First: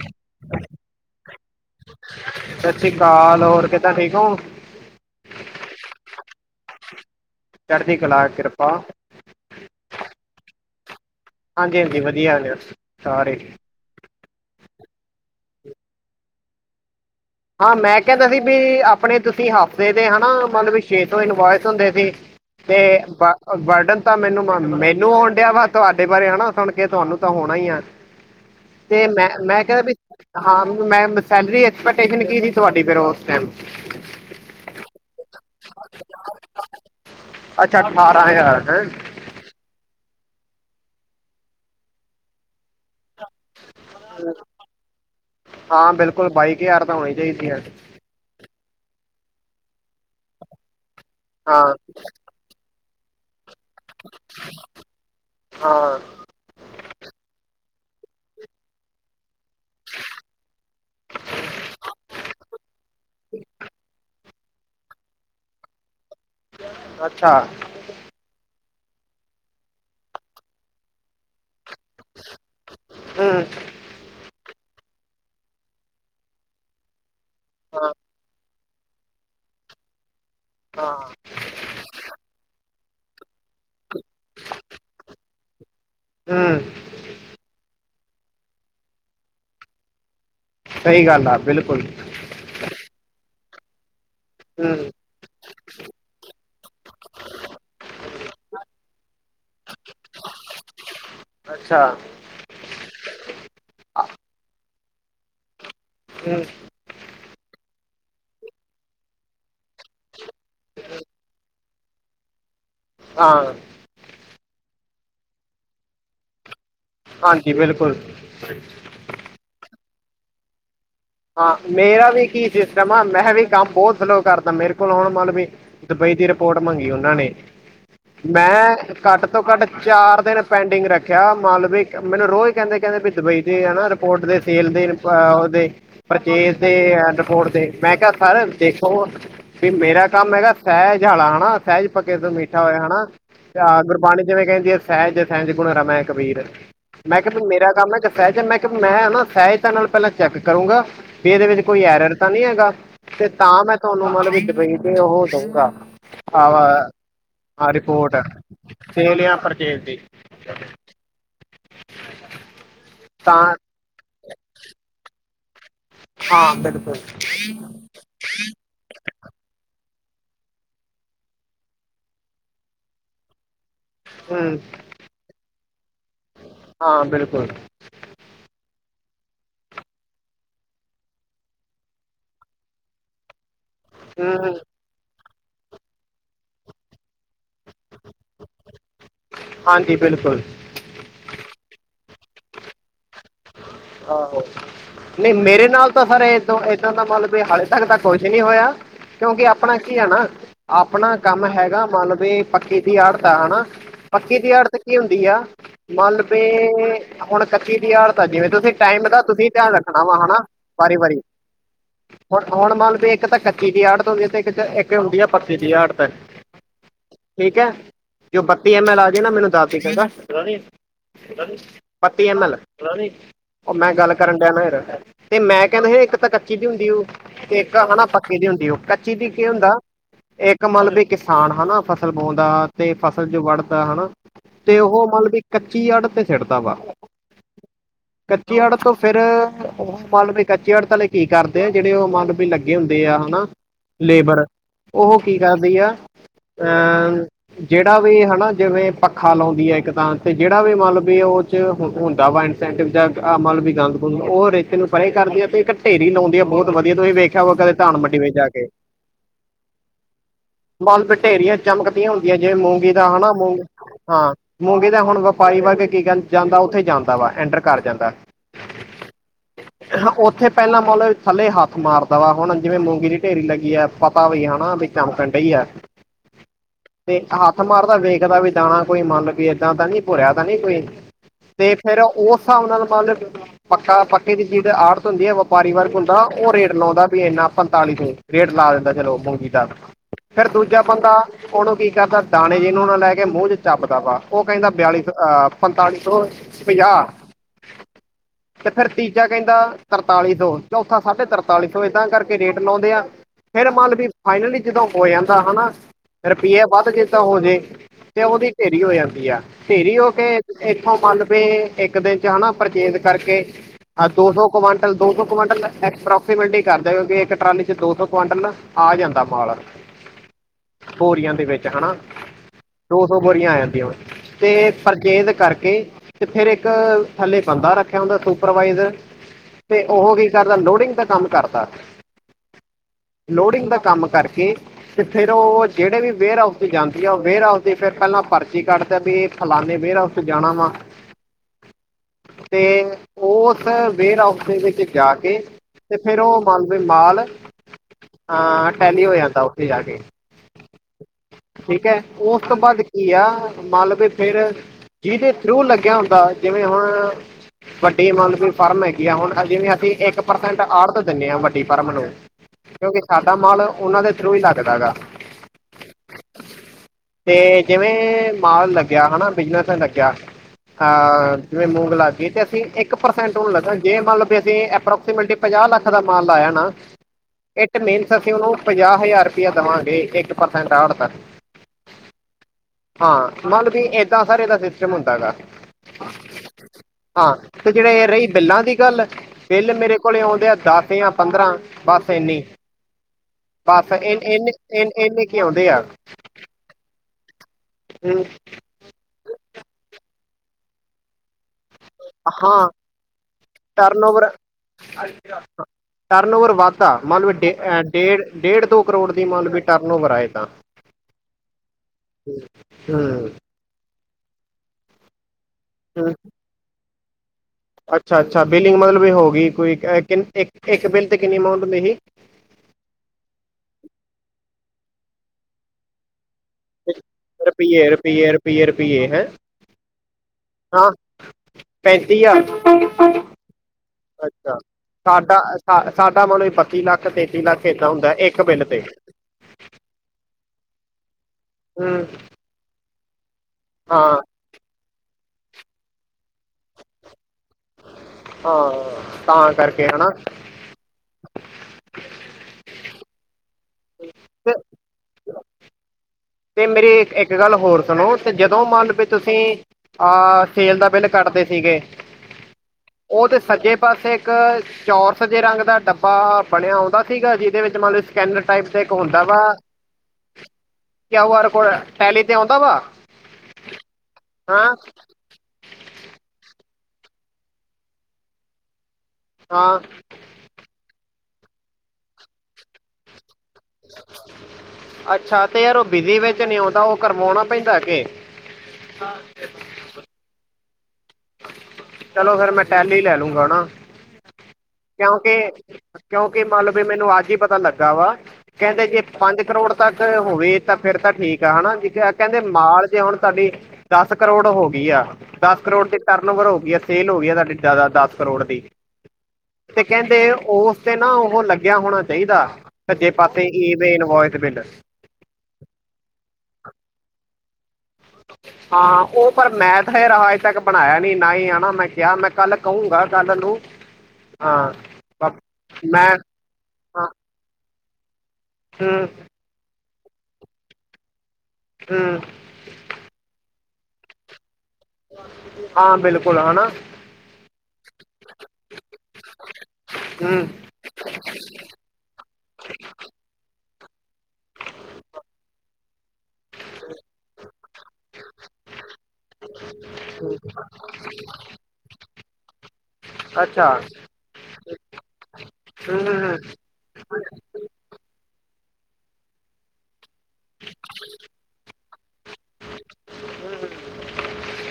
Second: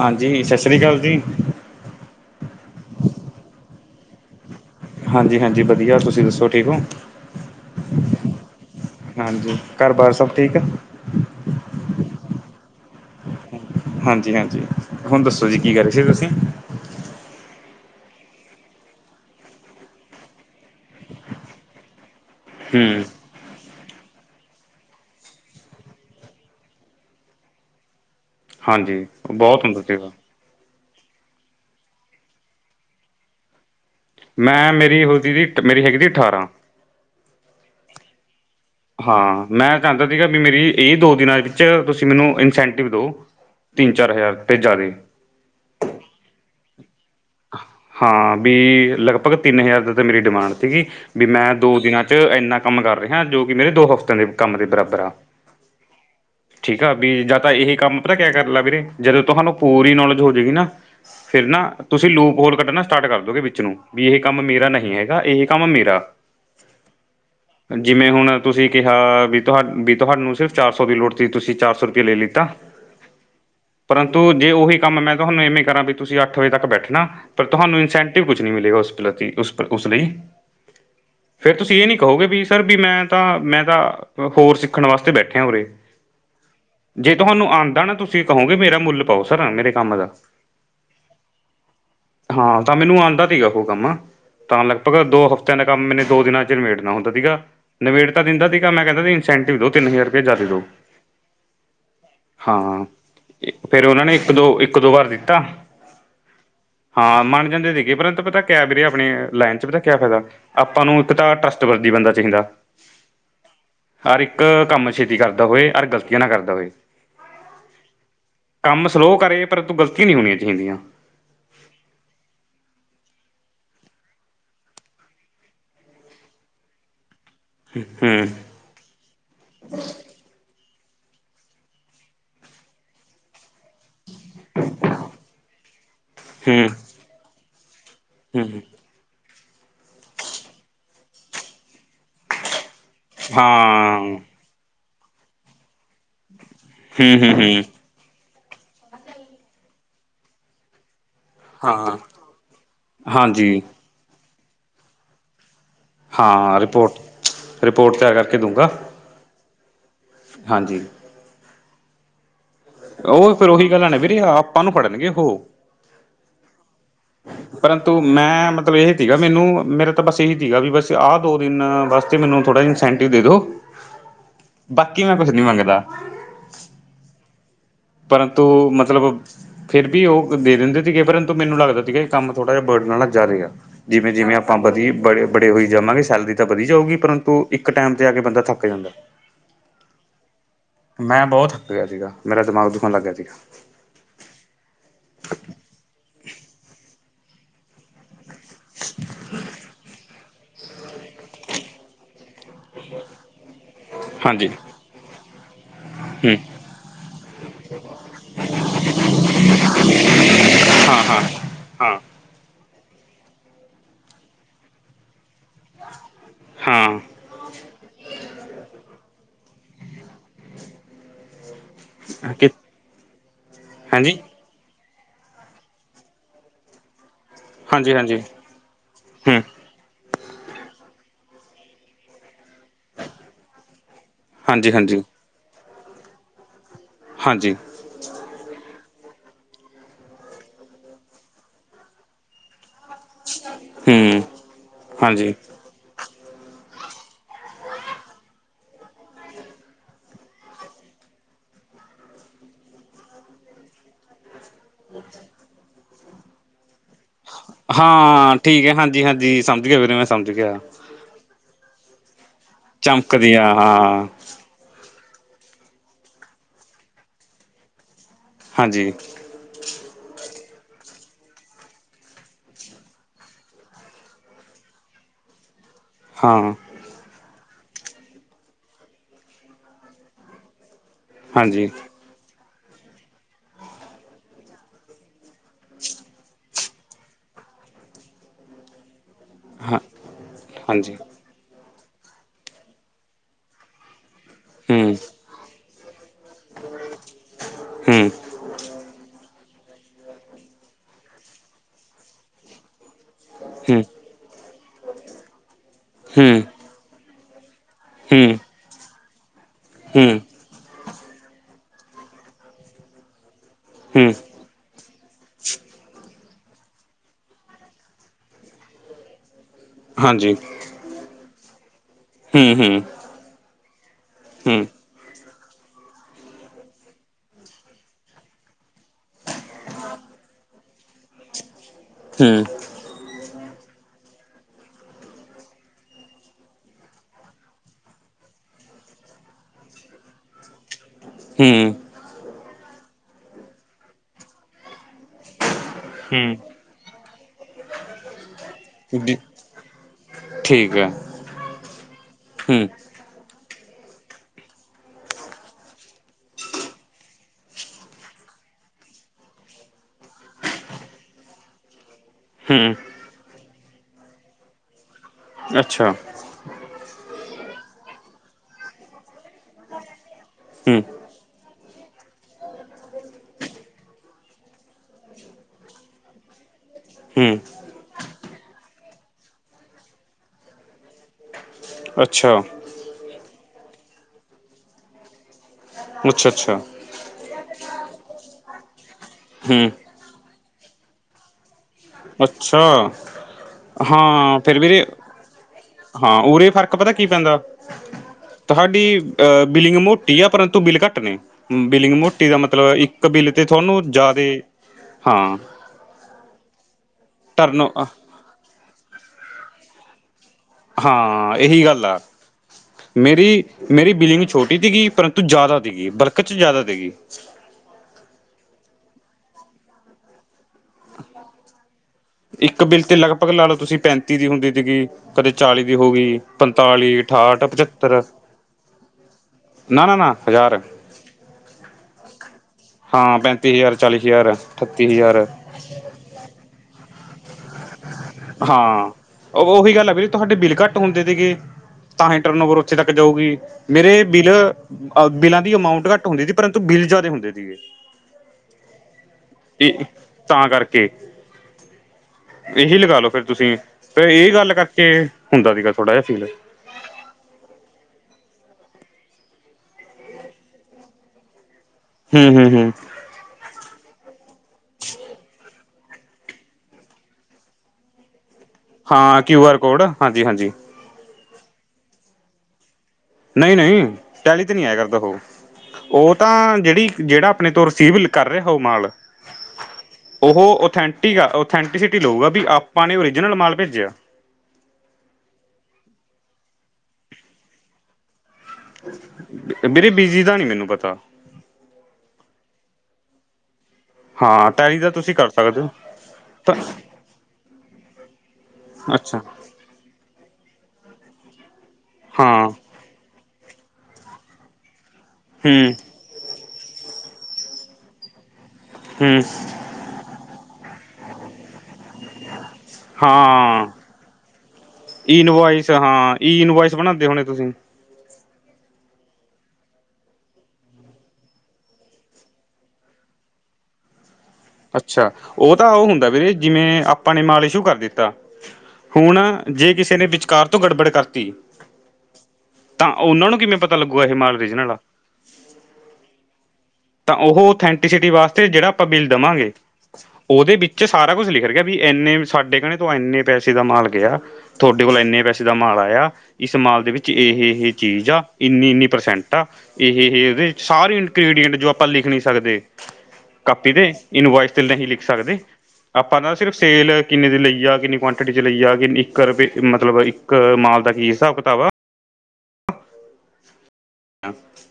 ਹਾਂਜੀ ਸਤਿ ਸ੍ਰੀ ਅਕਾਲ ਦੀ ਸਤਿ ਸ੍ਰੀ ਅਕਾਲ ਹੋਰ ਕਿੱਦਾਂ ਠੀਕ ਹੋ। ਹਾਂਜੀ-ਹਾਂਜੀ ਵਧੀਆ ਤੁਸੀਂ ਦੱਸੋ ਠੀਕ ਹੋ। ਚੜਦੀ ਕਲਾ ਕਿਰਪਾ ਹਾਂਜੀ ਘਰ ਬਾਰ ਸਭ ਠੀਕ ਆ। ਹਾਂਜੀ-ਹਾਂਜੀ ਵਧੀਆ ਨੇ ਸਾਰੇ ਹਾਂਜੀ-ਹਾਂਜੀ ਹੁਣ ਦੱਸੋ ਜੀ ਕੀ ਕਰ ਰਏ ਸੀ ਤੁਸੀ ਹਾਂ ਮੈਂ ਕੈਂਦਾ ਸੀ ਵੀ ਆਪਣੇ ਤੁਸੀਂ ਹਫ਼ਤੇ ਦੇ ਹਨਾ ਮਤਲਬ ਛੇ ਤੋਂ ਇਨਵਾਇਸ ਹੁੰਦੇ ਸੀ। ਤੇ ਹੂੰ ਬਾ ਬਰਡਨ ਤਾਂ ਮੈਨੂੰ-ਮੈਨੂੰ ਹੋਣ ਡਿਆ ਵਾ ਤੁਹਾਡੇ ਬਾਰੇ ਆ ਨਾ ਸੁਣ ਕੇ ਤੁਹਾਨੂੰ ਤਾਂ ਹੋਣਾ ਈ ਆ। ਤੇ ਹਾਂਜੀ ਮੈਂ ਓ ਮੈਂ ਬੋਤ ਕਹਿੰਦਾ ਹੁੰਦਾ ਵੀ ਸੀਗਾ। ਹਾਂ ਮੈਂ ਸੈਲਰੀ ਅਸਪੈਕਟ ਕਿ ਥੋੜੀ ਫਿਰ ਉਸ ਟੈਮ ਮੈਂ ਮੇਰੀ ਵੋ ਅੱਛਾ ਅਠਾਰਾਂ ਹਜ਼ਾਰ ਅ ਹਾਂ ਮੈਂ ਚਾਂਦਾ ਸੀਗਾ ਵੀ ਮੇਰੀ ਏ ਦੋ ਦਿਨਾਂ ਵਿੱਚ ਤੁਸੀਂ ਮੈਨੂੰ ਇਨਸੈਂਟ ਵੀ ਦੋ ਤਿੰਨ ਚਾਰ ਹਜ਼ਾਰ ਤੇ ਜਾਦੇ ਹਾਂ ਬਿਲਕੁਲ ਬਾਈ ਕੁ ਹਜ਼ਾਰ ਤਾਂ ਹੋ ਗਈ ਸੀ ਵੈਸ ਹਾਂ ਵੀ ਲਗਭਗ ਤਿੰਨ ਹਜ਼ਾਰ ਦਾ ਤਾਂ ਮੇਰੀ ਡਿਮਾਂਡ ਸੀਗੀ ਵੀ ਮੈਂ ਹਾਂ ਦੋ ਦਿਨਾਂ 'ਚ ਇੰਨਾ ਕੰਮ ਕਰ ਰਿਹਾ ਜੋ ਕਿ ਮੇਰੇ ਦੋ ਹਫ਼ਤਿਆਂ ਦੇ ਕੰਮ ਦੇ ਬਰਾਬਰ ਆ। ਹਾਂ ਠੀਕ ਆ ਵੀ ਜਾਂ ਤਾਂ ਇਹੀ ਕੰਮ ਪਤਾ ਕਿਆ ਕਰ ਲਾ ਵੀਰੇ ਜਦੋਂ ਤੁਹਾਨੂੰ ਪੂਰੀ ਨੌਲੇਜ ਹੋ ਜਾਏਗੀ ਨਾ। ਫਿਰ ਨਾ ਤੁਸੀਂ ਲੂਪ ਹੋਲ ਕੱਢਣਾ ਸਟਾਰਟ ਕਰਦੋਗੇ ਵਿੱਚ ਨੂੰ ਵੀ ਇਹ ਕੰਮ ਮੇਰਾ ਨਹੀ ਹੈਗਾ। ਇਹ ਕੰਮ ਮੇਰਾ ਅੱਛਾ ਜਿਵੇਂ ਹੁਣ ਤੁਸੀਂ ਕਿਹਾ ਵੀ ਤੁਹਾ ਵੀ ਤੁਹਾਨੂੰ ਸਿਰਫ਼ ਚਾਰ ਸੌ ਦੀ ਲੋੜ ਸੀ ਤੁਸੀਂ ਚਾਰ ਸੌ ਲੈ ਲਿੱਤਾ ਹੂੰ ਪਰੰਤੂ ਜੇ ਉਹੀ ਕੰਮ ਮੈਂ ਤੁਹਾਨੂੰ ਇਵੇਂ ਕਰਾਂ ਵੀ ਤੁਸੀਂ ਅੱਠ ਵਜੇ ਤੱਕ ਬੈਠੇ ਪਰ ਤੁਹਾਨੂੰ ਹਾਂ ਇਨਸੈਂਟਿਵ ਕੁਛ ਨੀ ਮਿਲੇਗਾ ਉਸ ਪ੍ਰਤੀ ਉਸ-ਉਸ ਲਈ ਹਾਂ ਫਿਰ ਤੁਸੀਂ ਇਹ ਨਈ ਕਹੋਗੇ ਵੀ ਸਰ ਵੀ ਮੈਂ ਤਾਂ ਮੈਂ ਤਾਂ ਹੋਰ ਕੋਰਸ ਸਿੱਖਣ ਵਾਸਤੇ ਬੈਠੇ ਉਰੇ ਹੂੰ ਜੇ ਤੁਹਾਨੂੰ ਆਂਦਾ ਨਾ ਤੁਸੀਂ ਕਹੋਗੇ ਮੇਰਾ ਮੁੱਲ ਪਾਓ ਸਰ ਮੇਰੇ ਕੰਮ ਦਾ ਸਈ ਗੱਲ ਆ ਬਿਲਕੁਲ ਹਾਂ ਤਾਂ ਮੈਨੂੰ ਆਂਦਾ ਤੀ ਓ ਕੰਮ ਤਾਂ ਹੂੰ ਲਗਭਗ ਦੋ ਹਫ਼ਤਿਆਂ ਦਾ ਕੰਮ ਮੈਨੇ ਦੋ ਦਿਨਾਂ 'ਚ ਨਮੇੜਣਾ ਹੁੰਦਾ ਸੀਗਾ। ਨਿਵੇੜ ਤਾਂ ਦਿੰਦਾ ਸੀਗਾ ਮੈਂ ਕੈਦਾ ਇਸੈਂਟਿਵ ਦੋ ਤਿੰਨ ਹਜਾਰ ਰੁਪਏ ਜਾਦਾ ਦੋ। ਅੱਛਾ ਹਾਂ, ਫਿਰ ਉਹਨਾਂ ਨੇ ਇੱਕ ਦੋ, ਇੱਕ ਦੋ ਵਾਰ ਦਿੱਤਾ। ਅਤੇ ਹਾਂ ਮੰਨ ਜਾਂਦੇ ਸੀਗੇ, ਪਰੰਤੂ ਪਤਾ ਕਿਆ ਵੀਰੇ ਆਪਣੇ ਲਾਈਨ ਚ ਪਤਾ ਕਿਆ ਫੈਦਾ, ਆਪਾਂ ਨੂੰ ਇੱਕ ਤਾਂ ਟਰੱਸ ਦੀ ਬੰਦਾ ਚਾਹੀਦਾ। ਹਾਂ ਹਰ ਇੱਕ ਕੰਮ ਛੇਤੀ ਕਰਦਾ ਹੋਏ ਹਰ ਗਲਤੀਆਂ ਨਾ ਕਰਦਾ ਹੋਏ। ਹਾਂਜੀ ਬਿਲਕੁਲ ਕੰਮ ਸਲੋਅ ਕਰੇ ਪਰ ਤੂੰ ਗਲਤੀਆਂ ਨੀ ਹੋਣੀਆਂ ਚਾਹੀਦੀਆਂ। ਹਾਂ ਮੇਰਾ ਵੀ ਕੀ ਸਿਸਟਮ ਆ, ਮੈਂ ਵੀ ਕੰਮ ਬਹੁਤ ਸਲੋਅ ਕਰਦਾ, ਮੇਰੇ ਕੋਲ ਹੁਣ ਮਤਲ ਵੀ ਦੁਬਈ ਦੀ ਰਿਪੋਰਟ ਮੰਗੀ ਉਹਨਾਂ ਨੇ, ਹੂੰ ਮੈਂ ਘੱਟ ਤੋਂ ਘੱਟ ਚਾਰ ਦਿਨ ਪੈਂਡਿੰਗ ਰੱਖਿਆ ਮਾਲਵੇ ਮੈਨੂੰ ਰੋਜ਼ ਕਹਿੰਦੇ, ਕਹਿੰਦੇ ਵੀ ਦੁਬਈ ਤੇ ਹੈ ਨਾ ਪੋਟ ਦੇ ਸੇਲ ਦੇ ਉਦੇ ਪਰਚੇਸ ਹੂੰ ਦੇ ਰਿਪੋਰਟ ਦੇ ਮੈਂ ਕਿਹਾ ਸਰ ਹੂੰ ਵੀ ਮੇਰਾ ਕੰਮ ਹੈਗਾ ਸਹਿਜ ਵਾਲਾ ਹਨਾ ਸਹਿਜ ਪੱਕੇ ਤੇ ਮੀਠਾ ਹੋਇਆ ਹਾਂ ਗੁਰਬਾਣੀ ਜਿਵੇਂ ਕਹਿੰਦੀ ਐ, ਸਹਿਜ ਸਹਿਜ ਗੁਣ ਰਮੈ ਕਬੀਰ। ਹੂੰ ਮੈਂ ਹੂੰ ਕਿਹਾ ਹੂੰ ਮੇਰਾ ਕੰਮ ਐ ਇੱਕ ਸਹਿਜਾ ਮੈਂ ਕਿਹਾ ਮੈਂ ਨਾ ਸਹਿਜਤਾ ਨਾਲ ਪਹਿਲਾਂ ਚੈੱਕ ਕਰੂੰਗਾ। ਵੀ ਇਹਦੇ ਵਿੱਚ ਕੋਈ ਹਾਂ ਐਰਰ ਤਾਂ ਨਈ ਹੈਗਾ ਤੇ ਤਾਂ ਹਾਂਜੀ ਮੈਂ ਤੁਹਾਨੂੰ ਮਤਲਬ ਦੁਬਈ ਤੇ ਉਹ ਦਊਂਗਾ। ਹਾਂ ਆ, ਰਿਪੋਰਟ ਹਾ ਰਿਪੋਰਟ ਤਿਆਰ ਰਪੋਟ ਕਰਕੇ ਦੂੰਗਾ ਸੇਲ ਜਾ ਪਰਚੇਸ ਦੀ ਹਾਂਜੀ ਉਹ ਤਾਂ ਫਿਰ ਉਹੀ ਗੱਲਾਂ ਨੇ ਵੀਰੇ ਆਪਾਂ ਨੂੰ ਫੜਨਗੇ ਓਹ ਹਾਂ ਬਿਲਕਲ ਮੈਂ ਮਤਲਬ ਇਹ ਸੀਗਾ ਮੈਨੂੰ ਮੇਰਾ ਤਾਂ ਬਸ ਇਹੀ ਸੀਗਾ ਵੀ ਬਸ ਆਹ ਦੋ ਦਿਨ ਵਾਸਤੇ ਮੈਨੂੰ ਥੋੜਾ ਜ ਸੈਂਟਿਵ ਦੇ ਦੋ ਹਮ ਕੀ ਮੈਂ ਕੁੱਛ ਨੀ ਮੰਗਦਾ। ਹਾਂ ਬਿਲਕੁਲ ਪਰੰਤੂ, ਮਤਲਬ ਫਿਰ ਵੀ ਉਹ ਦੇ ਦਿੰਦੇ ਥੀਗੇ, ਪਰੰਤੂ ਮੈਨੂੰ ਲੱਗਦਾ ਥੀਗਾ ਇਹ ਕੰਮ ਥੋੜ੍ਹਾ ਜਿਹਾ ਬਰਟਨ ਆਲਾ ਜਾਦਾ ਈ ਆ। ਜਿਵੇਂ- ਜਿਵੇਂ ਹੂੰ ਆਪਾਂ ਵਧੀਆ ਬੜੇ ਬੜੇ ਹੋਈ ਜਾਵਾਂਗੇ ਸੈਲਰੀ ਤਾਂ ਵਧੀ ਜਾਊਗੀ ਪਰੰਤੂ ਇੱਕ ਟਾਈਮ ਤੇ ਆ ਕੇ ਬੰਦਾ ਥੱਕ ਜਾਂਦਾ। ਹਾਂਜੀ ਬਿਲਕੁਲ ਮੈਂ ਬਹੁਤ ਥੱਕ ਗਿਆ ਸੀਗਾ, ਮੇਰਾ ਦਿਮਾਗ ਦੁਖਣ ਲੱਗ ਗਿਆ ਸੀਗਾ। ਆਹੋ, ਨਹੀਂ ਮੇਰੇ ਨਾਲ ਤਾਂ ਸਰ ਇਦ- ਏਦਾਂ ਦਾ ਮਤਲਬ ਵੀ ਹਾਲੇ ਇੱ ਤਕ ਤਾਂ ਕੁਛ ਨੀ ਹੋਇਆ ਕਿਉਂਕਿ ਆਪਣਾ ਕੀ ਆ ਨਾ ਆਪਣਾ ਕੰਮ ਹੈਗਾ ਮੰਨਲਬ ਇਹ ਪੱਕੀ ਦੀ ਆੜਤ ਆ ਹਨਾ, ਪੱਕੀ ਹਾਂਜੀ ਦੀ ਆੜਤ ਹੁੰਦੀ ਆ, ਮੰਨ ਲ ਹੂੰ ਪੇ ਹੁਣ ਕੱਚੀ ਦੀ ਆੜਤ ਆ ਜਿਵੇਂ ਤੁਸੀਂ ਟਾਈਮ ਦਾ ਤੁਸੀਂ ਧਿਆਨ ਰੱਖਣਾ ਵਾ ਹਨਾ ਵਾਰੀ- ਹਾਂ ਵਾਰੀ ਹਾਂ ਹਾਂ ਹੁਣ ਮੰਨ ਵੀ ਇੱਕ ਤਾਂ ਕੱਚੀ ਦੀ ਆੜਤ ਹੁੰਦੀ ਆ ਤੇ ਇੱਕ, ਇੱਕ ਹੁੰਦੀ ਐ ਪੱਕੀ ਦੀ ਆੜਤ ਹਾਂ ਠੀਕ ਐ ਜੋ ਬੱਤੀ ਐਮ ਐਲ ਆ ਜਾ ਨਾ ਮੈਨੂੰ ਦੱਸ ਦੀ ਚੰਗਾ ਪੱਤੀ ਐਮ ਕਿ ਐਲ ਉਹ ਮੈਂ ਹਾਂਜੀ ਗੱਲ ਕਰਨ ਡਿਆ ਨਾ ਯਾਰ ਤੇ ਮੈਂ ਕਹਿੰਦੇ ਹੀ ਇੱਕ ਤਾਂ ਕੱਚੀ ਦੀ ਹੁੰਦੀ ਉਹ ਤੇ ਇੱਕ ਹਾਂਜੀ ਹਨ ਨਾ ਹਾਂਜੀ ਪੱਕੀ ਦੀ ਹੁੰਦੀ ਉਹ, ਕੱਚੀ ਦੀ ਹੂੰ ਕੀ ਹੁੰਦਾ ਇੱਕ ਇੱਕ ਮਲਬ ਕਿਸਾਨ ਹਨਾ ਫਸਲ ਬਾਉਂਦਾ ਤੇ ਫਸਲ ਜੋ ਵੱਡਦਾ ਹਨਾ ਹਾਂਜੀ ਤੇ ਹਾਂਜੀ ਉਹ ਮਲਬ ਕੱਚੀ ਆੜਤ ਤੇ ਛੜਦਾ ਵਾ ਹਾਂਜੀ। ਕੱਚੀ [unintelligible] ਤੋਂ ਫੇਰ ਓ ਮੰਨ ਲੋ ਵੀ ਕੱਚੀ [unintelligible] ਥੱਲੇ ਕੀ ਕਰਦੇ ਆ ਜੇੜੇ ਓ ਮੰਨ ਲੋ ਵੀ ਲੱਗੇ ਗੇ ਹੁੰਦੇ ਆ ਹਨਾ, ਹੂੰ ਲੇਬਰ ਓ ਹ ਹਾਂਜੀ ਕੀ ਕਰਦੀ ਆ ਅਹ ਜੇੜਾ ਵੀ ਹਨਾ ਜਿਵੇਂ ਪੱਖਾ ਲਾਉਂਦੀ ਆ ਇੱਕ ਤਾਂ ਤੇ ਜੇੜਾ ਵੀ ਮਤਲਬ ਵੀ ਓ ਚ ਹੁੰਦਾ ਵਾ ਇਨਸੈਂਟਿਵ ਜ ਆਹ ਮਲਬ ਵੀ ਗੰਦ ਗੁੰਦ ਓ ਰੇਤੇ ਨੂੰ ਪਰੇ ਕਰਦੀ ਆ ਤੇ ਇੱਕ ਢੇਰੀ ਲਾਉਂਦੀ ਆ ਬਹੁਤ ਵਧੀਆ ਤੁਸੀਂ ਵੇ ਹਾਂ ਠੀਕ ਐ ਹਾਂਜੀ, ਹਾਂਜੀ ਸਮਝ ਗਿਆ ਵੀੇਰੇ ਮੈਂ ਸਮਝ ਗਿਆ। ਬਲ ਫੇਰ ਟੇਰੀਆ ਚਮਕਦੀਆਂ ਹੁੰਦੀਆਂ ਜਿਵੇਂ ਮੂੰਗੀ ਦਾ ਹਨਾ ਚਮਕਦੀ ਆ ਮੂੰਗੀ, ਹਾਂ। ਮੂੰਗੀ ਦਾ ਹੁਣ ਵਪਾਈ ਵਾਗੇ ਕੀ ਕਰ ਜਾਂਦਾ ਓਥੇ ਜਾਂਦਾ ਵਾ ਐਂਟਰ ਕਰ ਜਾਂਦਾ। ਹਾਂਜੀ। ਓਥੇ ਪਹਿਲਾਂ ਮਤਲਬ ਥੱਲੇ ਹੱਥ ਮਾਰਦਾ ਵਾ ਹੁਣ ਜਿਵੇਂ ਮੂੰਗੀ ਦੀ ਢੇਰੀ ਲੱਗੀ ਆ ਪਤਾ ਬ‌ਈ ਹਨਾ ਚਮਕਨ ਡ‌ਈ ਆ। ਹਾਂ। ਤੇ ਹੱਥ ਮਾਰਦਾ ਵੇਖਦਾ ਵੀ ਦਾਣਾ ਕੋਈ ਮੰਨ ਲੋ ਵੀ ਏਦਾਂ ਤਾ ਨੀ ਭੁਰਿਆ ਤਾਂ ਨੀ ਕੋਈ। ਹਾਂਜੀ ਤੇ ਫੇਰ ਓ ਸਾਬ ਨਾਲ ਮੰਨ ਲਓ ਪੱਕਾ ਪੱਕੇ ਦੀ ਚੀਜ ਆੜ ਹੁੰਦੀ ਆ ਵਪਾਰੀ ਵਰਗ ਹੁੰਦਾ ਓ ਰੇਟ ਲਾਉਂਦਾ ਵੀ ਐਨਾ ਪੰਤਾਲੀ ਸੌ, ਰੇਟ ਲਾ ਦਿੰਦਾ ਚਲੋ ਮੂੰਗੀ ਹਾਂ ਫੇਰ ਦੂਜਾ ਹਾਂਜੀ ਬੰਦਾ ਓਨੂੰ ਕੀ ਕਰਦਾ ਦਾਣੇ ਜੇ ਨੂੰ ਲੈ ਕੇ ਮੂੰਹ ਚ ਚੱਬਦਾ ਵਾ। ਓ ਕਹਿੰਦਾ ਹੂੰ ਬਿਆਲੀ ਸੌ ਅਹ ਪੰਤਾਲੀ ਸੌ ਪੰਜਾਹ, ਹੂੰ ਤੇ ਫੇਰ ਤੀਜਾ ਕਹਿੰਦਾ ਤਰਤਾਲੀ ਸੌ ਚੌਥਾ ਸਾਢੇ ਤਰਤਾਲੀ ਸੌ ਏਦਾਂ ਕਰਕੇ ਰੇਟ ਲਾਉਂਦੇ ਆ। ਫੇਰ ਹੂੰ ਮੰਲ ਲੀ ਫਾਈਨਲੀ ਜਦੋਂ ਹੋ ਜਾਂਦਾ ਹਨਾ, ਹੂੰ ਰਪਈਏ ਵੱਧ ਜਿੱਦਾਂ ਹੋਜੇ ਤੇ ਹੂੰ ਓਦੀ ਢੇਰੀ ਹੋ ਜਾਂਦੀ ਆ, ਢੇਰੀ ਹੋ ਹੂੰ ਕੇ ਇੱਥੋਂ ਮੰਲ ਵੇ ਇੱਕ ਦਿਨ ਚ ਹਨਾ ਪਰਚੇਜ਼ ਕਰਕੇ ਹੂੰ ਦੋ ਸੌ ਕੁਆਟਲ, ਦੋ ਸੌ ਕੁਆਟਲ ਐਪ੍ਰੋਕਸੀਮੇਟਲੀ ਕਰਦਿਓ, ਇੱਕ ਟਰਾਲੀ ਚ ਦੋ ਸੌ ਕੁਆਟਲ ਨਾ ਆ ਜਾਂਦਾ ਮਾਲ। ਹਾਂਜੀ। ਬੋਰੀਆਂ ਦੇ ਵਿੱਚ, ਹਨਾ। ਹੂੰ-ਹੂੰ। ਦੋ ਸੌ ਬੋਰੀਆ ਆ ਜਾਂਦੀਆਂ, ਤੇ ਪਰਚੇਜ਼ ਕਰਕੇ ਤੇ ਫੇਰ ਇੱਕ ਥੱਲੇ ਬੰਦਾ ਰੱਖਿਆ ਹੁੰਦਾ ਸੁਪਰਵਾਈਜ਼ਰ। ਤੇ ਉਹ ਕੀ ਕਰਦਾ ਲੋਡਿੰਗ ਦਾ ਕੰਮ ਕਰਦਾ। ਹੂੰ ਲੋਡਿੰਗ ਦਾ ਕੰਮ ਕਰਕੇ ਤੇ ਫੇਰ ਓ ਜੇੜੇ ਵੀ ਵੇਅਰਹਾਊਸ ਚ ਜਾਂਦੀ ਆ ਓ ਵੇਅਰਹਾਊਸ ਦੀ ਫੇਰ ਪਹਿਲਾਂ ਪਰਚੀ ਕੱਟਦਾ ਵੀ ਫਲਾਨੇ ਵੇਅਰਹਾਊਸ ਤੇ ਜਾਣਾ ਵਾ। ਹੂੰ। ਤੇ ਓਸ ਵੇਅਰਹਾਊਸ ਦੇ ਵਿੱਚ ਜਾ ਕੇ ਤੇ ਫੇਰ ਓ ਹੂੰ ਮੰਨ ਲਵੇ ਮਾਲ, ਅਹ ਟੈਲੀ ਹੋ ਜਾਂਦਾ ਓਥੇ ਜਾ ਕੇ। ਠੀਕ ਐ। ਠੀਕ ਐ ਓਸ ਤੋਂ ਬਾਅਦ ਕੀ ਆ, ਮੰਨ ਲੋ ਬੀ ਫੇਰ ਜੀਹਦੇ ਥਰੂ ਲੱਗਿਆ ਹੁੰਦਾ, ਜਿਵੇਂ ਹੁਣ ਵੱਡੀ ਮਲੋ ਵੀ ਫਰਮ ਹੈਗੀ ਆ ਹੁਣ ਜਿਵੇਂ ਅਸੀਂ ਇੱਕ ਪਰਸੈਂਟ ਆੜਤ ਦਿੰਨੇ ਆ ਵੱਡੀ ਫਰਮ ਨੂੰ। ਹੂੰ ਕਿਉਂਕਿ ਸਾਡਾ ਮਾਲ ਓਨਾਂ ਦੇ ਥਰੂ ਹੀ ਲੱਗਦਾ ਗਾ। ਅੱਛਾ। ਤੇ ਜਿਵੇਂ ਮਾਲ ਲੱਗਿਆ ਹਨਾ, ਬਿਜਨਸ ਦਾ ਲੱਗਿਆ ਹੂੰ ਅਹ ਜਿਵੇਂ ਮੂੰਗ ਲਾਗੀ ਤੇ ਅਸੀਂ ਇੱਕ ਪਰਸੈਂਟੂ [unintelligible] ਜੇ ਮੰਲੋ ਬੀ ਅਸੀਂ ਐਪ੍ਰੋ ਕਸੀਮੇਟਲੀ ਮਿਲਟੀ ਪੰਜਾਹ ਲੱਖ ਦਾ ਮਾਲ ਲਾਇਆ ਨਾ ਹੂੰ ਇਟ ਮਿਹਨਤ ਅਸੀਂ ਉਹਨੂੰ ਪੰਜਾਹ ਹਜ਼ਾਰ ਰੁਪਇਆ ਦੇਵਾਂਗੇ ਇੱਕ ਪਰਸੈਂਟ ਆੜ ਦਾ ਅੱਛਾ ਹਾਂ, ਮਤਲਬ ਵੀ ਐਦਾਂ ਸਾਰੇ ਦਾ ਸਿਸਟਮ ਹੁੰਦਾ ਗਾ ਅੱਛਾ -ਅੱਛਾ ਹਾਂ, ਤੇ ਜੇੜੇ ਰਹੀ ਬਿੱਲਾਂ ਦੀ ਗੱਲ, ਹੂੰ ਬਿੱਲ ਮੇਰੇ ਕੋਲ ਆਉਂਦੇ ਆ ਦਸ ਜਾਂ ਪੰਦਰਾਂ ਬਸ ਇੰਨੀ, ਅੱਛਾ ਬਸ ਹਾਂ ਇਹਨੇ ਫਿਰ ਇੰਨੇ ਕੀ ਆਉਂਦੇ ਆ ਫਰਕ ਪਤਾ ਕੀ ਪੈਂਦਾ ਇਹ ਤੁਹਾਡੀ ਅਹ ਬਿਲਿੰਗ ਮੋਟੀ ਆ, ਪਰੰਤੂ ਬਿੱਲ ਘੱਟ ਨੇ, ਬਿਲਿੰਗ ਮੋ ਤੇ ਇਹਦਾ ਹਾਂ ਮਤਲਬ ਇੱਕ ਬਿੱਲ ਤੇ ਤੁਹਾਨੂੰ ਜਾਦੇ, ਹਾਂ। ਟਰਨ ਓਵਰ ਵਾਧਾ, ਮੰਨ ਲਓ ਡੇ, ਟਰਨ ਡੇਢ ਦੋ ਕਰੋੜ ਦੀ ਮੰਨ ਲਓ ਟਰਨ ਓਵਰ ਆਏ ਤਾਂ ਹਾਂ ਇਹੀ ਗੱਲ ਆ, ਹੂੰ ਮੇਰੀ, ਮੇਰੀ ਬਿਲਿੰਗ ਛੋਟੀ ਜੀ ਪਰੰ ਤੂੰ ਜ਼ਿਆਦਾ ਦੇ ਗਈ, ਹੂੰ। ਬਰਕਤ 'ਚ ਜ਼ਿਆਦਾ ਦੇ ਗਈ। ਅੱਛਾ- ਅੱਛਾ ਬਿਲਿੰਗ ਮਤਲਬ ਹੋ ਗਈ ਕੋਈ ਇੱਕ, ਇੱਕ ਬਿੱਲ ਤੇ ਕਿੰਨੀ ਅਮਾਊਂਟ ਹੁੰਦੀ ਸੀ। ਇੱਕ ਬਿੱਲ ਤੇ ਲਗਭਗ ਲਾ ਲਓ ਤੁਸੀਂ ਪੈਂਤੀ ਦੀ ਹੁੰਦੀ ਸੀਗੀ, ਕਦੇ ਚਾਲੀ ਦੀ ਹੋ ਗਈ। ਪੰਤਾਲੀ, ਅਠਾਹਠ, ਰੁਪਏ ਪਚੱਤਰ ਰੁਪਏ ਰੁਪਏ ਰੁਪਏ ਹੈ ਨਾ -ਨਾ -ਨਾ ਹਜ਼ਾਰ। ਪੈਂਤੀ ਹਜ਼ਾਰ ਹਾਂ ਪੈਂਤੀ ਹਜ਼ਾਰ, ਚਾਲੀ ਹਜ਼ਾਰ, ਅਠੱਤੀ ਹਜ਼ਾਰ। ਅ ਸਾਡਾ ਮੁੱਲ ਵੀ ਪ ਪੱਚੀ ਲੱਖ, ਤੇਤੀ ਲੱਖ, ਐਦਾਂ ਹੁੰਦਾ ਇੱਕ ਬਿੱਲ ਤੇ। ਹਾਂ ਉਹੀ ਗੱਲ ਹੈ ਵੀਰੇ, ਤੁਹਾਡੇ ਬਿੱਲ ਘੱਟ ਆਉਂਦੇ ਸੀਗੇ, ਹੂੰ ਤਾਂ ਹੀ ਟਰਨ ਓਵਰ ਉੱਥੇ ਤੱਕ ਜਾਊਗੀ ਮੇਰੇ ਹਾਂ ਬਿੱਲ, ਬਿੱਲਾਂ ਦੀ ਅਮਾਊਂਟ ਘੱਟ ਹੁੰਦੀ ਸੀ, ਪਰੰਤੂ ਬਿੱਲ ਜ਼ਿਆਦਾ ਹੁੰਦੇ ਸੀਗੇ। ਹਾਂ, ਤਾਂ ਇਹ ਕਰਕੇ, ਹਨਾ। ਤਾਂ ਕਰਕੇ। ਇਹੀ ਲਗਾ ਲੋ ਫੇਰ ਤੁਸੀਂ, ਫੇਰ ਇਹ ਗੱਲ ਕਰਕੇ, ਹੁੰਦਾ ਸੀਗਾ ਥੋੜਾ ਜਿਹਾ ਫੀਲ ਤੇ ਮੇਰੀ ਇੱਕ, ਇੱਕ ਗੱਲ ਹੋਰ ਸੁਣੋ, ਤੇ ਜਦੋਂ ਮੰਨ ਵੀ ਤੁਸੀਂ ਆ ਤੇਲ ਦਾ ਬਿੱਲ ਕੱਟਦੇ ਸੀਗੇ। ਹਮ- ਹਮ- ਹਮ। ਉਹਦੇ ਸੱਜੇ ਪਾਸੇ ਇੱਕ ਚੋਰਸ ਜੇ ਰੰਗ ਦਾ ਡੱਬ ਡੱਬਾ ਬਣਿਆ ਆਉਂਦਾ ਸੀਗਾ, ਜਿਹਦੇ ਵਿੱਚ ਮੰਨ ਲਓ ਸਕੈਨਰ ਟਾਈਪ ਤੇ ਇੱਕ ਹੁੰਦਾ ਹਾਂ ਵਾ ਕਿਊ ਆਰ ਕੋਡ ਹਾਂਜੀ- ਹਾਂਜੀ। ਕਿਊਆਰ ਕੋਲ, ਟੈਲੀ ਤੇ ਆਉਂਦਾ ਵਾ? ਨਹੀ- ਨਹੀ ਟਹਿਲੀ ਤੇ ਹਾਂ ਨਹੀਂ ਆਏਗਾ ਸਗੋਂ ਉਹ ਤਾਂ ਜਿਹੜੀ ਜੇੜਾ ਆਪਣੇ ਤੋਂ ਰਿਸੀਵ ਕਰ ਰਿਹਾ ਉਹ ਮਾਲ ਹਾਂ। ਉਹ, ਓਥੈੰਟਿਕ ਆ, ਓਥਟੀਸਿਟੀ ਲਉਗਾ, ਵੀ ਆਪਾਂ ਨੇ ਓਰੀਜਨਲ ਮਾਲ ਭੇਜਿਆ। ਅੱਛਾ ਤੇ ਯਾਰ ਉਹ ਬਿਜੀ ਵਿੱਚ ਨਹੀ ਆਉਂਦਾ, ਉਹ ਕਰਵਾਉਣਾ ਪੈਂਦਾ ਕੇ? ਵੀਰੇ, ਬਿਜੀ ਦਾ ਨੀ ਮੈਨੂੰ ਪਤਾ। ਚਲੋ ਫਿਰ ਮੈਂ ਟੈਲੀ ਲੈ ਲੂੰਗਾ ਨਾ ਹਾਂ ਟੈਲੀ ਦਾ ਤੁਸੀਂ ਕਰ ਕਿਉਂਕਿ, ਸਕਦੇ ਕਿਉਂਕਿ ਹੋ। ਮੰਨ ਲਓ ਵੀ ਮੈਨੂੰ ਅੱਜ ਹੀ ਪਤਾ ਲੱਗਾ ਵਾ, ਕਹਿੰਦੇ ਜੇ ਅੱਛਾ ਪੰਜ ਕਰੋੜ ਤੱਕ ਹੋਵੇ ਤਾਂ ਫੇਰ ਤਾਂ ਠੀਕ ਆ ਹਨਾ, ਜੇ ਕਹਿੰਦੇ ਹਾਂ ਮਾਲ ਜੇ ਹੁਣ ਤੁਹਾਡੀ ਦਸ ਕਰੋੜ ਹੋ ਗਈ ਆ, ਦਸ ਹੂੰ ਕਰੋੜ ਦੇ ਟਰਨ ਓਵਰ ਹੋ ਗਈ ਆ, ਸੇਲ ਹੋ ਗਈ ਆ, ਤੁਹਾਡੀ ਦਸ ਕਰੋੜ ਦੀ ਹਮ। ਫੇਰ ਕੈਂਦੇ ਓਸ ਤੇ ਨਾ ਓ ਲੱਗੇ ਕਿਆ ਹੋਣਾ ਚਾਈਦਾ, ਸੱਜੇ ਪਾਸੇ ਇਵੇ ਇਨਵੋਲ ਦੇ ਵਿੰਡ। ਇ ਇਨਓਇਸ ਹਾਂ ਈਨਓਇਸ ਬਣਾਦੇ ਹੋਣੇ ਤੁਸੀਂ। ਹਾਂ ਓ ਪਰ ਮੈਂ ਤਾਂ ਫੇਰ ਅੱਜ ਤੱਕ ਬਣਾਇਆ ਨੀ, ਨਾ ਹੀ ਹੈਨਾ ਮੈਂ ਕੇਯਾ ਮੈਂ ਕੱਲ ਕਉਂਗਾ ਕੱਲ ਨੂੰ [inaudible] ਹਾਂ ਅੱਛਾ, ਬ- ਓ ਤਾਂ ਓ ਹੁੰਦਾ ਮੈਂ ਵੀਰੇ ਜਿਵੇਂ ਹਾਂ ਆਪਾਂ ਨੇ ਮਾਲ ਇਸ਼ੂ ਕਰ ਦਿੱਤਾ ਹੂੰ ਹੁਣ ਜੇ ਕਿਸੇ ਨੇ ਵਿਚਕਾਰ ਤੋਂ ਗੜਬੜ ਕਰਤੀ ਹੂੰ। ਤਾਂ ਓਨਾਂ ਨੂੰ ਕਿਵੇਂ ਪਤਾ ਲੱਗੂਗਾ ਏਹ ਮਾਲ ਓਰੀਜਨਲ ਆ? ਹਾਂ ਬਿਲਕੁਲ ਹਨਾ ਤਾਂ ਉਹ ਓਥੈਂਟੀਸਿਟੀ ਵਾਸਤੇ ਜੇੜਾ ਆਪਾਂ ਬਿੱਲ ਜਾਵਾਂਗੇ ਹੂੰ ਓਦੇ ਵਿੱਚ ਸਾਰਾ ਕੁਛ ਲਿਖ ਰੱਖਿਆ ਵੀ ਇੰਨੇ ਸਾਡੇ ਕੈਣੇ ਤ ਇੰਨੇ ਪੈਸੇ ਦਾ ਮਾਲ ਗਿਆ, ਤੁਆਡੇ ਕੋਲ ਇੰਨੇ ਪੈਸੇ ਦਾ ਮਾਲ ਆਯਾ। ਇਸ ਮਾਲ ਦੇ ਵਿੱਚ ਇਹ ਇਹ ਚੀਜ ਆ ਇੰਨੀ-ਇੰਨੀ ਪ੍ਰਸੈਂਟ ਆ। ਇਹ ਈਹ ਓਦੇ ਚ ਸਾਰੇ ਇੰਗ੍ਰਡੀਐਂਟ ਜੋ ਆਪਾਂ ਲਿਖ ਨੀ ਸਕਦੇ। ਅੱਛਾ। ਇਨਵੋਇਸ ਤੇ ਨਹੀਂ ਲਿਖ ਸਕਦੇ, ਹੂੰ ਹੂੰ ਆਪਾਂ ਤਾਂ ਹੂੰ। ਸਿਰਫ ਸੇਲ ਕਿੰਨੇ ਦੀ ਲਈ ਆ ਕਿੰਨੀ ਕੁਆਂਟਿਟੀ 'ਚ ਲਈ ਆ ਕਿੰ ਇੱਕ ਰੁਪਏ ਮਤਲਬ ਇੱਕ ਮਾਲ ਦਾ ਕੀ ਹਿਸਾਬ-ਕਿਤਾਬ ਆ।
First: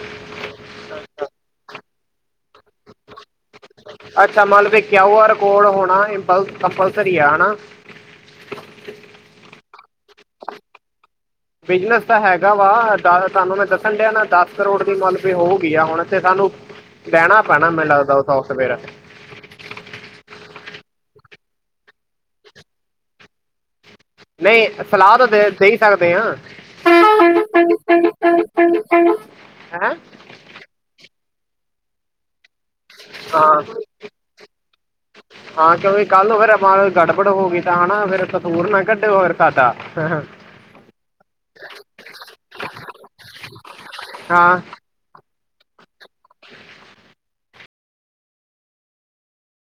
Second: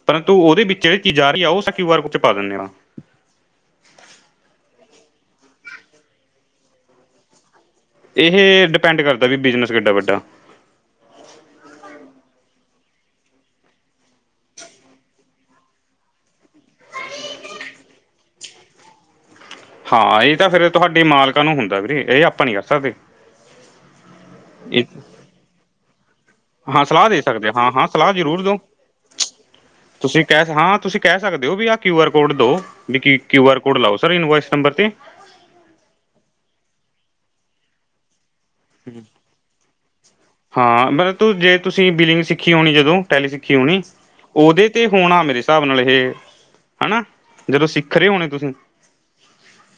ਪਰੰਤੂ ਓਦੇ ਵਿੱਚ ਜੇੜੀ ਚੀਜ਼ਾਂ ਆ ਰਹੀ ਆ ਓ ਅਸੀ ਕਯੂ ਆਰ ਕੋਡ ਚ ਪਾ ਦਿੰਨੇ ਆਂ ਅੱਛਾ, ਮਲਬ ਕਯੂ ਆਰ ਕੋਡ ਹੋਣਾ ਕੰਪਲਸਰੀ ਆ, ਹੈਨਾ। ਏਹ ਡਿਪੈਂਡ ਕਰਦਾ ਵੀ ਬਿਜਨਸ ਕਿੱਡਾ ਵੱਡਾ। ਬਿਜਨਸ ਤਾਂ ਹੈਗਾ ਵਾ ਜਾਦਾ, ਤੁਆ ਨੂੰ ਮੈਂ ਦੱਸਣ ਡਿਆ ਨਾ ਦਸ ਕਰੋੜ ਦੀ ਮਾਲਕ ਵੀ ਹੋਗੀਈ ਆ ਹੁਣ ਤੇ ਸਾਨੂੰ ਲੈਣਾ ਪੈਣਾ ਮੈਨੂੰ ਲੱਗਦਾ ਓ ਸੋਫਟਵੇਅਰ। ਹਾਂ, ਏ ਤਾਂ ਫੇਰ ਤੁਹਾਡੀ ਮਾਲਕਾਂ ਨੂੰ ਹੁੰਦਾ ਵੀਰੇ, ਏ ਆਪਾਂ ਨੀ ਕਰ ਸਕਦੇ। ਨਈਂ, ਇਹ ਸਲਾਹ ਤਾਂ ਦੇ ਦੇਈ ਸਕਦੇ ਆਂ। ਹਾਂ ਸਲਾਹ ਦੇ ਸਕਦੇ ਹਾਂ ਹਾਂ ਸਲਾਹ ਹੈਂ? ਕੈਹ ਹਾਂ ਤੁਸੀਂ ਕੈਹ ਸਕਦੇ ਓ ਵੀ ਆਹ ਕਿਊ ਆਰ ਕੋਡ ਦਿਉ ਵੀ, ਕੀ ਕਿਊ ਆਰ ਹਾਂ ਕੋਡ ਲਾਓ ਸਰ ਇਨਵੋਇਸ ਨੰਬਰ 'ਤੇ। ਹਾਂ ਕਿਉਂਕਿ ਕੱਲ ਫੇਰ ਆਪਾਂ ਗੜਬੜ ਹੋ ਗਈ ਤਾਂ ਨਾਂ ਫੇਰ ਕੱਢੇ ਹੋਰ ਸਾਡਾ [unintelligible] ਹਾਂ ਮਤਲਬ ਜੇ ਤੁਸੀਂ ਬਲਿੰਗ ਸਿੱਖੀ ਹੋਣੀ ਜਦੋਂ, ਟੈਲੀ ਸਿੱਖੀ ਹੋਣੀ ਹਾਂ ਓਦੇ ਤੇ ਹੋਣਾ ਮੇਰੇ ਸਾਬ ਨਾਲ ਇਹ ਹਨਾ, ਜਦੋਂ ਸਿਖ ਰਰੇ ਹੋਣੇ ਤੁਸੀਂ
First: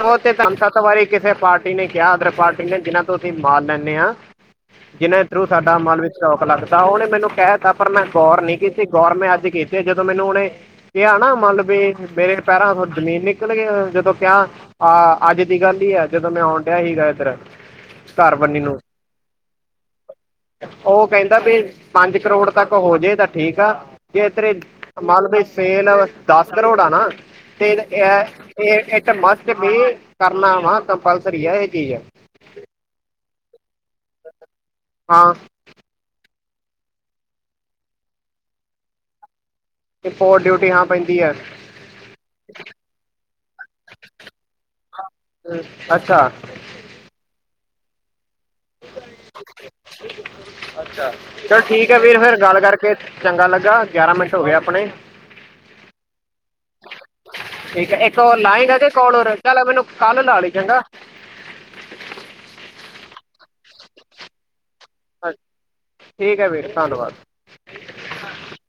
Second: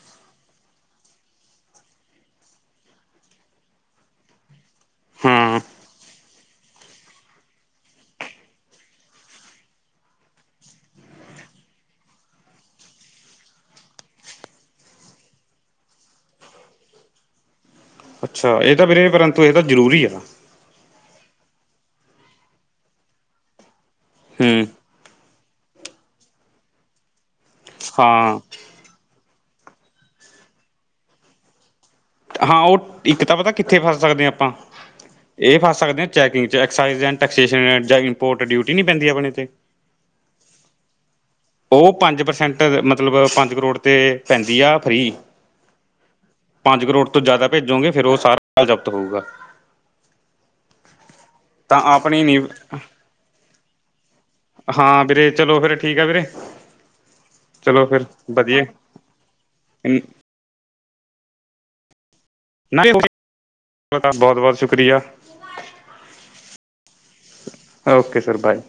ਓਤੇ ਸਾਨੂੰ ਸੱਤ ਵਾਰੀ ਕਿਸੇ ਪਾਰਟੀ ਨੇ ਕੇਯਾ ਅਦਰ ਪਾਰਟੀ ਨੇ ਜਿਨਾਂ ਤੋਂ ਅਸੀਂ ਮਾਲ ਲੈਂਨੇ ਆਂ। ਜਿਨ੍ਹਾਂ ਦੇ ਥਰੂ ਹਾਂ ਸਾਡਾ ਮਾਲ ਸ਼ੌਕ ਲੱਗਦਾ ਓਨੇ ਮੈਨੂੰ ਕਹਿ ਤਾ ਪਰ ਮੈਂ ਗੌਰ ਨੀ ਕੀਤੀ ਗੌਰ ਮੈਂ ਅੱਜ ਕੀਤੀ ਜਦੋਂ ਮੈਨੂੰ ਉਨੇ ਕੇਆ ਨਾ ਮਤਲਬ ਵੀ ਮੇਰੇ ਪੈਰਾਂ ਤੋਂ ਜਮੀਨ ਨਿਕਲ ਗਈਂ ਜਦੋਂ ਕੇਆ ਆਹ ਅੱਜ ਦੀ ਗੱਲ ਹੀ ਆ ਜਦੋਂ ਮੈਂ ਆਉਣ ਡਿਆ ਸੀਗਾ ਏਧਰ। ਅੱਛਾ, ਏ ਤਾਂ ਵੀਰੇ ਪਰੰਤੂ ਏਦਾ ਜਰੂਰੀ ਏ। ਓ ਕੈਂਦਾ ਵੀ ਪੰਜ ਕਰੋੜ ਤੱਕ ਹੋਜੇ ਤਾਂ ਠੀਕ ਆ, ਜੇ ਤੇਰੇ ਹੂੰ ਮਲਬ ਸੇਲ ਦਸ ਕਰੋੜ ਆ ਨਾ ਤੇ, ਐ ਹਾਂ ਏ ਮਸਟ ਤੇ ਵੀ ਕਰਨਾ ਵਾ ਕੰਪਲਸਰੀ ਆ, ਏਹ ਚੀਜ। ਹਾਂ, ਓ ਇੱਕ ਤਾਂ ਪਤਾ ਕਿੱਥੇ ਫੱਸ ਸਕਦੇ ਆਂ ਆਪਾਂ, ਹਾਂ ਏ ਫੱਸ ਸਕਦੇ ਆਂ checking excise and taxation, import duty ਨ ਪੈਂਦੀ ਅਪਨੇ ਤੇ ਰਿਪੋਟ ਡਿਊਟੀ, ਹਾਂ ਪੈਂਦੀ ਐ। ਓ ਪੰਜ ਪ੍ਰਸੈਂਟ ਮਤਲਬ ਪੰਜ ਕਰੋੜ ਤੇ ਪੈਂਦੀ ਆ ਫ੍ਰਰੀ। ਅੱਛਾ। ਪੰਜ ਕਰੋੜ ਤੋਂ ਜ਼ਿਆਦਾ ਭੇਜੋਗੇ ਫਿਰ ਉਹ ਸਾਰਾ ਜ਼ਬਤ ਹੋਊਗਾ [inaudible] ਅੱਛਾ ਚਲ ਤਾਂ ਠੀਕ ਏ ਵੀਰ ਆਪਣੀ ਫਿਰ ਨੀ ਗੱਲ ਕਰਕੇ ਚੰਗਾ ਲੱਗਾ ਗਿਆਰਾਂ ਮਿੰਟ ਹੋ ਗਏ ਆਪਣੇ ਹਾਂ ਵੀਰੇ ਚਲੋ ਫੇਰ ਠੀਕ ਆ ਵੀਰੇ ਚਲੋ ਠੀਕ ਏ ਫਿਰ ਇੱਕ ਹੋਰ ਵਧੀਆ ਲਾਏਗਾ ਕੇ ਕੋਲ ਹੋਰ ਚੱਲ ਮੈਨੂੰ ਕੱਲ ਲਾ ਲਈ ਚੰਗਾ ਨਾ ਤਾਡਾ ਬਹੁਤ ਬਹੁਤ ਸ਼ੁਕਰੀਆ ਹਾਂਜੀ ਠੀਕ ਏ ਵੀਰ ਫਿਰ ਧੰਨਵਾਦ ਓਕੇ ਸਰ ਬਾਏ